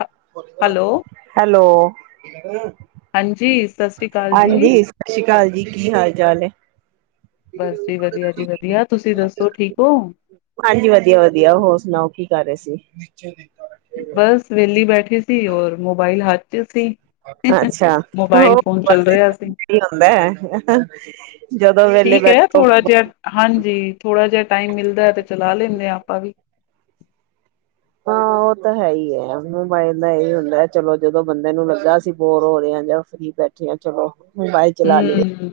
ਹ hello hello ਬ ਇੰਦਰ ਹਾਂਜੀ ਸਤਿ ਸ੍ਰੀ ਅਕਾਲ ਜੀ ਹਾਂਜੀ, ਸਤਿ ਸ਼੍ਰੀ ਅਕਾਲ ਜੀ। ਕੀ ਹਾਲ ਚਾਲ ਹੈ? ਬਸ ਜੀ ਵਧੀਆ [inaudible] ਜੀ ਵਧੀਆ ਤੁਸੀਂ ਦੱਸੋ ਠੀਕ ਹੋ ਹਾਂਜੀ ਵਧੀਆ ਵਧੀਆ ਹੋਰ ਸੁਣਾਓ, ਕੀ ਕਰ ਰਹੇ ਸੀ? ਬੱਚੇ ਨਹੀਂ ਘਰ। ਬਸ ਵਿਹਲੀ ਬੈਠ ਏ ਸੀ, ਔਰ ਮੋਬਾਈਲ ਹੱਥ ਤੁਸੀਂ ਅੱਛਾ ਹੋ ਮੋਬਾਇਲ ਫੋਨ ਚੱਲ ਬਸ ਰਿਹਾ ਸੀ, ਇਹੀ ਹੁੰਦਾ ਹੈ ਜਦੋਂ ਵੇਲੇ ਠੀਕ ਹੈ ਬੈਠੋ ਥੋੜਾ ਜਿਹਾ, ਹਾਂਜੀ ਥੋੜਾ ਜਿਹਾ ਟਾਈਮ ਮਿਲਦਾ ਤੇ ਚਲਾ ਲੈਣੇ ਆ, ਆਪਾਂ ਵੀ। ਹਾਂ ਉਹ ਤਾਂ ਹੈ ਹੀ ਹੈ, ਮੋਬਾਇਲ ਦਾ ਇਹੀ ਹੁੰਦਾ ਚਲੋ, ਜਦੋਂ ਬੰਦੇ ਨੂੰ ਲੱਗਾ ਅਸੀਂ ਬੋਰ ਹੋ ਰਹੇ ਹਾਂ, ਜਾਂ ਫ੍ਰੀ ਬੈਠੇ ਹਾਂ ਚਲੋ। ਮੋਬਾਇਲ ਚਲਾ ਲਈਏ ਹਮ।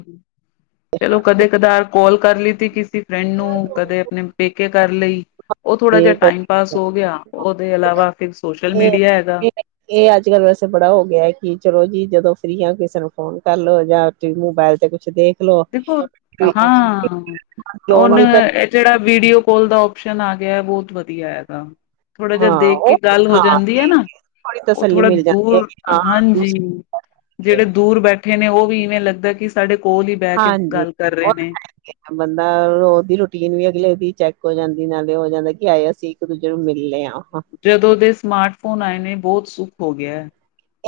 ਚਲੋ ਕਦੇ ਕਦਾਰ ਕੌਲ ਕਰ ਲੀਤੀ ਕਿਸੇ ਫਰੈਂਡ ਨੂੰ, ਕਦੇ ਆਪਣੇ ਪੇਕੇ ਕਰ ਲਈ ਉਹ ਥੋੜਾ ਜਿਹਾ ਠੀਕ ਟਾਈਮ ਪਾਸ ਹੋ ਗਿਆ, ਉਹਦੇ ਇਲਾਵਾ ਫਿਰ ਸੋਸ਼ਲ ਇਹ ਮੀਡੀਆ ਹੈਗਾ ਇਹ ਅੱਜ ਕੱਲ ਰੀਆਂ ਕਿਸੇ ਨੂੰ ਫੋਨ ਕਰ ਲੋ, ਜਾਂ ਮੋਬਾਇਲ ਤੇ ਕੁਛ ਦੇ ਦੇਖੋ, ਹਾਂ, ਲੋਨ ਉਹਨ ਨੀ ਪੈ ਇਹ ਜਿਹੜਾ ਵੀਡੀਓ ਕੋਲ ਦਾ ਓਪਸ਼ਨ ਆ ਗਿਆ, ਬਹੁਤ ਵਧੀਆ ਹੈਗਾ। ਥੋੜਾ ਜਿਹਾ ਹਾਂ, ਦੇਖ ਕੇ ਉਹ ਗੱਲ ਹੋ ਹਾਂ, ਜਾਂਦੀ ਹੈ ਨਾ, ਥੋੜੀ ਉਹ ਤਸੱਲੀ ਥੋੜਾ ਮਿਲ ਜਾਂਦੀ ਹੈ ਦੂਰ ਕਿ ਹਾਂ ਹਾਂਜੀ ਦੂਸਰੀ ਹੈ। ਜਿਹੜੇ ਦੂਰ ਬੈਠੇ ਬੈਠੇ ਨੇ, ਉਹ ਵੀ ਇਵੇਂ ਲੱਗਦਾ ਕਿ ਸਾਡੇ ਕੋਲ ਦੀ ਹਾਂਜੀ ਹੈ ਬੰਦਾਦੀ ਰੂਟੀਨ ਵੀ ਅਗਲੇ ਦੀ ਚੈੱਕ ਹੋ ਜਾਂਦੀ ਨਾਲੇ ਹੋ ਜਾਂਦਾ ਕਿ ਆਏ ਅਸੀਂ, ਇੱਕ, ਦੂਜੇ ਨੂੰ ਮਿਲਦੇ ਹਾਂ। ਜਦੋਂ ਦੇ ਸਮਾਰਟਫੋਨ ਆਏ ਨੇ ਬਹੁਤ ਸੁਖ ਹੋ ਗਿਆ।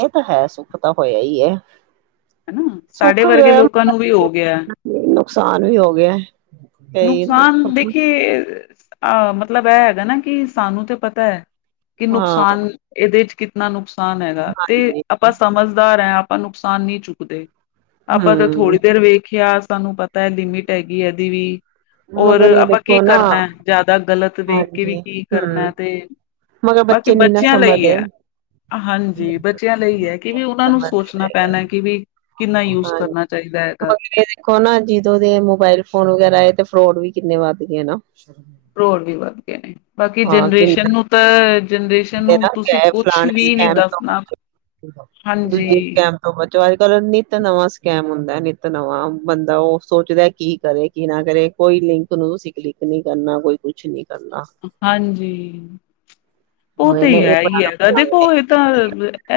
ਇਹ ਤਾਂ ਹੈ, ਸੁੱਖ ਤਾਂ ਹੋਇਆ ਹੀ ਹੈ। ਹਨਾ ਸਾਡੇ ਸੁੱਖ ਵੀ ਵਰਗੇ ਹੋਇਆ, ਲੋਕਾਂ ਨੂੰ ਵੀ ਹੋ ਗਿਆ। ਨੁਕਸਾਨ ਵੀ ਹੋ ਗਿਆ। ਕਈ ਨੁਕਸਾਨ ਦੁੱਖ। ਦੇਖੇ। ਅਹ ਮਤਲਬ ਇਹ ਹੈਗਾ ਨਾ, ਕਿ ਸਾਨੂੰ ਤੇ ਪਤਾ ਹੈ। ਕਿ ਹਾਂ, ਨੁਕਸਾਨ ਇਹਦੇ ਚ ਕਿਤਨਾ ਨੁਕਸ ਨੁਕਸਾਨ ਹੈਗਾ ਤੇ, ਹਾਂਜੀ। ਆਪਾਂ ਸਮਝਦਾਰ ਹੈ। ਆਪਾਂ ਨੁਕਸਾਨ ਨਹੀਂ ਚੁੱਕਦੇ। ਆਪਾਂ ਤਾਂ ਹੂੰ, ਥੋੜ੍ਹੀ ਦੇਰ ਵੇਖਿਆ ਤੁਹਾਨੂੰ ਪਤਾ ਹੈ, ਲਿਮਿਟ ਹੈਗੀ ਇਹਦੀ ਵੀ ਹੋਰ ਮਗਰ ਇਹ ਆਪਾਂ ਕੀ ਦੇਖੋ ਨਾ ਕਰਨਾ ਜ਼ਿਆਦਾ ਗਲਤ ਦੇਖ ਕੇ ਵੀ ਹਾਂਜੀ, ਕੀ ਹੂੰ ਕਰਨਾ ਤੇ, ਮਗਰ ਬਾਕੀ ਬੱਚੇ ਨੀ ਨਾ ਬੱਚਿਆਂ ਲਈ ਸਮਝਦੇ ਹੈ ਹਾਂਜੀ ਬੱਚਿਆਂ ਲਈ ਹੈ ਕਿ ਵੀ ਉਹਨਾਂ ਨੂੰ ਸਮਝਦੇ ਸੋਚਣਾ ਪਏ ਗੱਲ ਪੈਣਾ ਕਿ ਵੀ ਕਿੰਨਾ ਯੂਜ ਹਾਂਜੀ। ਕਰਨਾ ਚਾਹੀਦਾ ਇਹਦਾ ਮਗਰ ਇਹ ਦੇਖੋ ਨਾ ਜਦੋਂ ਦੇ ਮੋਬਾਇਲ ਫੋਨ ਵਗੈਰਾ ਤੇ ਫਰੋਡ ਵੀ ਕਿੰਨੇ ਵੱਧ ਗਆਂ ਨਾ। ਰੋਰ ਵੀ ਵੱਧ ਗਏ ਨੇ। ਬਾਕੀ ਹਾਂ ਜਨਰੇਸ਼ਨ ਕਿੰਨਾ ਨੂੰ ਤਾਂ ਜਨਰੇਸ਼ਨ ਨੂੰ ਨਾ ਤੁਸੀਂ ਕੁਛ ਫਲਾਣੇ ਵੀ ਨਹੀਂ ਸਕੈਮ ਤੋਂ ਦੱਸਣਾ ਬਚੋ, ਦੂਜੇ ਹਾਂਜੀ ਸਕੈਮ ਤੋਂ ਬਚੋ, ਅੱਜ-ਕਲ ਨਿੱਤ ਨਵਾਂ ਸਕੈਮ ਹੁੰਦਾ। ਨਿੱਤ ਨਵਾਂ ਬੰਦਾ ਉਹ ਸੋਚਦਾ ਕੀ ਕਰੇ, ਕੀ ਨਾ ਕਰੇ, ਕੋਈ ਲਿੰਕ ਨੂੰ ਤੁਸੀਂ ਕਲਿੱਕ ਨਹੀਂ ਕਰਨਾ ਕੋਈ ਕੁਛ ਨੀ ਹਾਂਜੀ। ਉਹ ਹੋਏ ਤੇ, ਨਾ ਇਹ ਹੈ ਬੜਾ ਹੀ ਹੈਗਾ, ਨੁਕਸਾਨ ਦੇਖੋ ਇਹ ਤਾਂ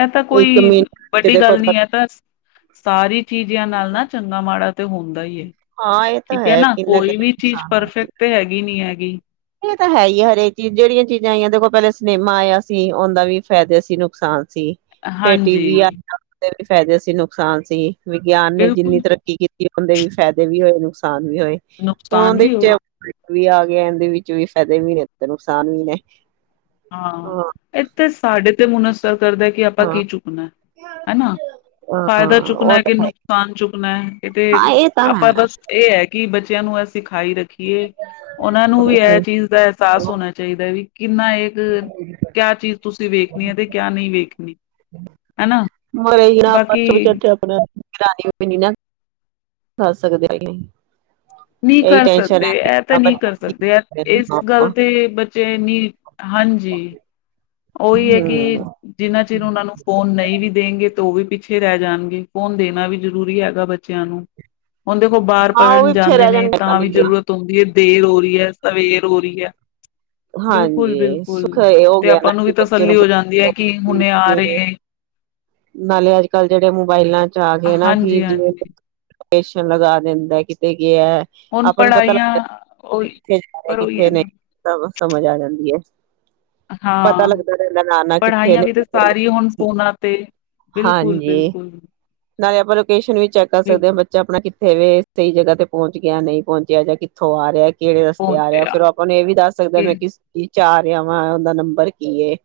ਇਹ ਤਾਂ ਕੋਈ ਇੱਕ ਮਿੰਟ ਚ ਵੱਡੀ ਦੇਖੋ ਗੱਲ ਨੀ, ਹੈ ਤਾਂ ਸਾਰੀ ਚੀਜ਼ਾਂ ਨਾਲ ਨਾ ਚੰਗਾ ਮਾੜਾ ਤੇ ਹੁੰਦਾ ਈਏ ਹਾਂ ਇਹ ਤਾਂ ਠੀਕ ਹੈ ਨਾ ਕਿੰਨਾ ਕੋਈ ਕਿੰਨਾ ਵੀ ਚੀਜ਼ ਨੁਕਸਾਨ ਪਰਫੈਕਟ ਤੇ ਹੈਗੀ ਨੀ ਐ। ਵੀ ਏ, ਤਾ, ਹੈ ਈ, ਐ, ਹਰੇਕ ਚੀਜ਼ ਜਿਹੜੀਆਂ ਚੀਜ਼ਾਂ ਆਈਆਂ ਦੇਖੋ ਪੈਲੇ ਸਿਨੇਮਾ ਆਯਾ ਸੀ, ਔੰਦਾ ਵੀ ਫੈਦੇ ਸੀ ਨੁਕਸਾਨ ਸੀ ਫੇਰ ਟੀ ਵੀ ਆਯਾ, ਹਾਂਜੀ ਫੇਰ ਫੈਦੇ ਸੀ ਨੁਕਸਾਨ ਸੀ। ਵਿਗਿਆਨ ਨੇ ਜਿੰਨੀ ਬਿਲਕੁਲ ਤਰੱਕੀ ਕੀਤ ਤੀ ਔੰਦੇ ਵੀ ਫੈਦੇ ਵੀ ਹੋਏ ਨੁਕਸਾਨ ਵੀ ਹੋਏ ਹੁਣ ਨੁਕਸਾਨ ਔੰਦੇ ਵੀ ਹੋਏ ਵਿੱਚ ਵੀ ਆ ਗਿਆ ਐੰਦੇ ਵੀ ਵਿਚ ਫੈਦੇ ਵੀ ਨੇ, ਨੁਕਸਾਨ ਵੀ ਨੇ। ਹਾਂ, ਏਥੇ ਸਾਡੇ ਤੇ ਮੁਨਸਬ ਕਰਦੈ ਕਿ ਅਪਾਂ ਹਾਂ ਕੀ ਚੁੱਕਣੈ ਹੈਨਾ, ਫਾਇਦਾ ਹਾਂ ਚੁੱਕਣਾ ਉਹ ਏ, ਕੇ ਤਾਂ ਹੈ ਨੁਕਸਾਨ ਚੁੱਕਣੈ, ਇਹ ਤੇ ਹਾਂ ਇਹ ਤਾਂ ਆਪਾਂ ਹੈ। ਬਸ ਏਹ ਹੈ ਕਿ ਬੱਚ ਚੈ ਨੂ ਅਸ ਸਿਖਾਈ ਰੱਖੀਏ ਔੰਨਾਂ ਨੂੰ ਵੀ, ਐ ਚੀਜ਼ ਦਾ ਅਹਸਾਸ ਹੋਣਾ ਚਾਈਦਾ ਵੀ ਕਿੰਨਾ ਏ। ਤ ਕਿਆ ਚੀਜ਼ ਤੁਸੀਂ ਵੇਖਣੀ ਐ ਤੇ, ਕਿਆ ਨਹੀਂ ਵੇਖਣੀ ਹੈਨਾ। ਬਿਨਾਂ ਬਾਦ ਚਵੀ ਕੈਦੇ ਆਪਣੈ ਫਿਰਾਣੀ ਔ ਪੀਣੀ ਨਾ, ਕਰ ਸਕਦੇ ਨਹੀਂ। ਨੀਂ ਕਰ ਸਕਦੇ ਐ ਤੇ, ਨ੍ਹੀਂ ਕਰ ਸਕਦੇ ਐ ਹੈ ਏਸ ਗੱਲ ਤੇ ਬੱਚੇ ਨੀ ਹਾਂਜੀ। ਓਹੀ ਹੈ ਕਿ ਹੂੰ। ਜਿੰਨਾਂ ਚਿਰ ਉਨਾਂ ਨੂੰ ਫੋਨ ਨਹੀਂ ਵੀ ਦੇਂਗੇ ਤੋਂ ਵੀ ਪਿੱਛੇ ਰੈ ਜਾਣਗੇ, ਫੋਨ ਦੇਣਾ ਵੀ ਜ਼ਰੂਰੀ ਹੈਗਾ ਬੱਚਿਆਂ ਨੂੰ। ਹੋਣ, ਦੇਖੋ ਬਾਰ ਹਾਂ ਉਹ ਪੜ੍ਹਨ ਵੀ ਪਿੱਛੇ ਜਾਂਦੇ ਰਹਿ ਨੇ ਜਾਣਗੇ ਪਤਾ ਤਾਂ ਨੀ ਵੀ, ਗਿਆ ਜ਼ਰੂਰਤ ਹੁੰਦੀ ਏ। ਦੇਰ ਹੋ ਰੀ ਐ, ਸਵੇਰ ਹੋ ਰੀ ਐ। ਹਾਂਜੀ ਸੁਖ ਏਹੋ ਤੇ ਆਪਾਂ ਨੂੰ ਵੀ ਤਸੱਲੀ ਹੋ ਜਾਂਦੀ ਐ ਕਿ, ਹੁਣੇ ਆ ਰਹੇ ਏ। ਨਾਲੇ, ਅੱਜ- ਕੱਲ੍ਹ ਜੇੜੇ ਮੋਬਾਇਲਾਂ ਜਾ, ਗੇ, ਨਾ, ਕੀ, ਹਾਂਜੀ ਜਿਵੇ ਹਾਂਜੀ ਪੇਸ਼ਨ ਲਗਾ ਦਿੰਦਾ ਕਿਤੇ ਹੁਣ ਆਪਾਂ ਨੂੰ ਪਤਾ ਪੜ੍ਹਾਈਆਂ ਲੱਗਦਾ ਉਹੀ ਕਿੱਥੇ ਜਾ ਰਿਹਾ, ਪਰ ਉਹੀ ਕਿੱਥੇ ਹੈ ਨਾ ਨਹੀਂ ਸਮਝ ਆ ਜਾਂਦੀ ਹੈ। ਪਤਾ ਹਾਂ ਲੱਗਦਾ ਰਹਿੰਦਾ ਨਾ-ਨਾ ਕਿੱਥੇ ਪੜ੍ਹਾਈਆਂ ਨੇ ਵੀ ਤਾਂ, ਸਾਰੀ ਹੁਣ ਫੋਨਾਂ ਅਤੇ ਹਾਂਜੀ ਨਾਲੇ ਆਪਾਂ ਲੋਕੇਸ਼ਨ ਵੀ ਚੈੱਕ ਕਰ ਸਕਦੇ ਹਾਂ ਬੱਚਾ ਆਪਣਾ ਇੱਥੇ ਵੀ ਸਹੀ ਜਗ੍ਹਾ ਤੇ ਪਹੁੰਚ ਗਿਆ, ਨਹੀਂ ਪਹੁੰਚਿਆ ਜਾਂ ਕਿੱਥੋਂ ਆ ਰਿਹਾ ਕਿਹੜੇ ਰਸਤੇ ਆ ਰਹੇ, ਫਿਰਰ ਪਹੁੰਚਿਆ ਆਪਾਂ ਨੂੰ ਇਹ ਵੀ ਦੱਸ ਸਕਦੇ ਹ ਇਹ ਮੈਂ ਕਿਸ ਚ ਚਾਰ ਆਵਾਂ ਉਹਦਾ ਨੰਬਰ ਕੀ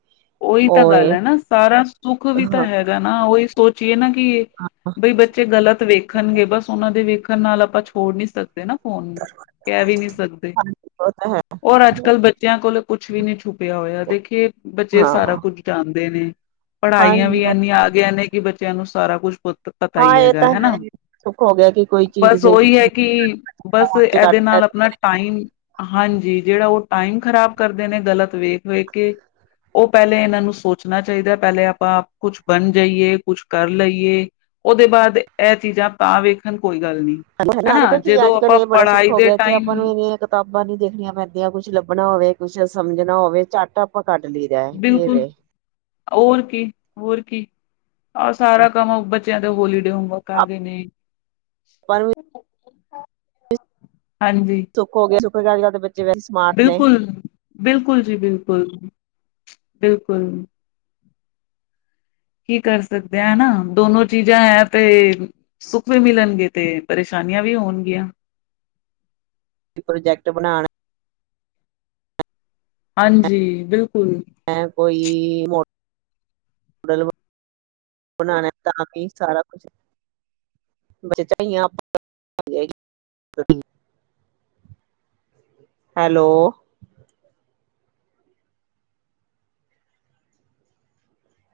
ਉਹੀ ਤਾਂ ਉਹ ਗੱਲ ਏ ਹੈ, ਨਾ ਸਾਰਾ ਸੁੱਖ ਵੀ ਤਾਂ ਹਾਂ ਹੈਗਾ ਨਾ, ਉਹ ਸੋਚੀਏ ਨਾ। ਬਈ ਬੱਚੇ ਗਲਤ ਵੇਖਣਗੇ, ਬਸ ਉਹਨਾਂ ਦੇ ਵੇਖ ਣ ਨਾਲ ਆਪਾਂ ਛੋੜ ਨੀ ਸਕਦੇ ਨਾ। ਫੋਨ ਕਹਿ ਵੀ ਨੀ ਸਕਦੇ ਹਾਂਜੀ ਉਹ ਤਾਂ ਹੈ ਔਰ਼਼, ਅੱਜ ਕੱਲ ਬੱਚਿਆਂ ਕੋਲ ਕੁਛ ਵੀ ਨਹੀਂ ਛੁਪਿਆ ਹੋਇਆ ਦੇਖੀਏ ਬ ਸਾਰਾ, ਹਾਂ ਕੁੱਝ ਜਾਂਦਾ। ਹੁੰਦੇ ਨ। ਪੜ੍ਹਾਈਆਂ ਹਾਂਜੀ ਵੀ ਉਹ ਇਨੀਆਂ ਆ ਗਈਆਂ ਨੇ ਕਿ ਬੱਚ ਬੱਚਿਆਂ ਨੂੰ ਸਾਰਾ ਕੁੱਛ ਪਤਾ ਹਾਂ ਹੀ ਇਹ ਹੈਗਾ ਤਾਂ ਹੈ ਹੈਨਾ ਹੀ। ਸੁੱਖ ਹੋ ਗਿਆ ਕਿ ਕੋਈ ਚੀਜ਼ ਬਸ ਦੇਖ ਉਹੀ ਹੈ, ਕਿ ਬਸ ਫੋਨ ਚ ਕੱਢ ਇਹਦੇ ਨਾਲ ਲੈਂਦੇ ਆਪਣਾ ਟਾਈਮ ਹਾਂਜੀ ਜਿਹੜਾ ਉਹ ਟਾਈਮ ਖ਼ਰਾਬ ਕਰਦੇ ਨੇ ਗਲਤ ਵੇਖ -ਵੇਖ ਕੇ ਉਹ ਪਹਿਲੇ ਇਹਨਾਂ ਨੂੰ ਸੋਚਣਾ ਚਾਹੀਦਾ, ਪਹਿਲੇ ਆਪਾਂ ਕੁਛ ਬਣ ਜਾਈਏ, ਕੁਛ ਕਰ ਲਈਏ, ਉਹਦੇ ਬਾਅਦ ਇਹ ਚੀਜ਼ਾਂ ਤਾਂ ਵੇਖਣ ਕੋਈ ਗੱਲ ਨਹੀਂ ਹਨਾ ਲੱਗਦਾ ਕੀ ਜਦੋਂ ਅੱਜ ਕੱਲ ਆਪਾਂ ਇਹ ਬੜਾ ਸੁੱਖ ਪੜ੍ਹਾਈ ਹੋ ਦੇ ਗਿਆ ਕਿ, ਆਪਾਂ ਨੂੰ ਟਾਈਮ ਇਨੀਆਂ ਕਿਤਾਬਾਂ ਨੀ ਦੇਖਣੀਆਂ ਪੈਂਦੀਆਂ ਕੁਛ ਲੱਭਣਾ ਹੋਵੇ ਕੁਛ ਸਮਝਣਾ ਹੋਵੇ ਚੱਟ ਆਪ ਕੱਢ ਲਈਦਾ ਇਹ ਬਿਲਕੁਲ ਵ ਹੋਰ ਕੀ, ਹੋਰ ਕੀ। ਆਹ ਸਾਰਾ ਕੰਮ ਬੱਚਾ ਹੋਲੀ। ਹੋਮਵਕ ਆਗੇ ਨੇ ਆਪਾਂ ਨੂੰ ਵੀ ਹਾਂਜੀ ਚੁੱਪ ਹੋਗਿਆ ੀਆਂ ਦੇ ਵਿੱਚ ਬਿਲਕੁਲ ਬਿਲਕੁਲ ਜੀ ਬਿਲਕੁਲ [unintelligible] ਬਿਲਕੁਲ ਕੀ ਕਰ ਸਕਦੇ ਆ ਹਨਾ ਦੋਨੋ ਚੀਜ਼ਾਂ ਹੈ ਤੇ ਸੁੱਖ ਵੀ ਮਿਲਣਗੇ ਤੇ ਪਰੇਸ਼ਾਨੀਆਂ ਵੀ ਹੋਣਗੀਆਂ। ਪ੍ਰੋਜੈਕਟ ਬਣਾਣਾ ਹਾਂਜੀ ਬਿਲਕੁਲ ਹੈ ਕੋਈ ਨਡਲ ਬਣਾਣਾ ਤਾਂ ਵੀ ਸਾਰਾ ਕੁਛ ਹੈਲੋ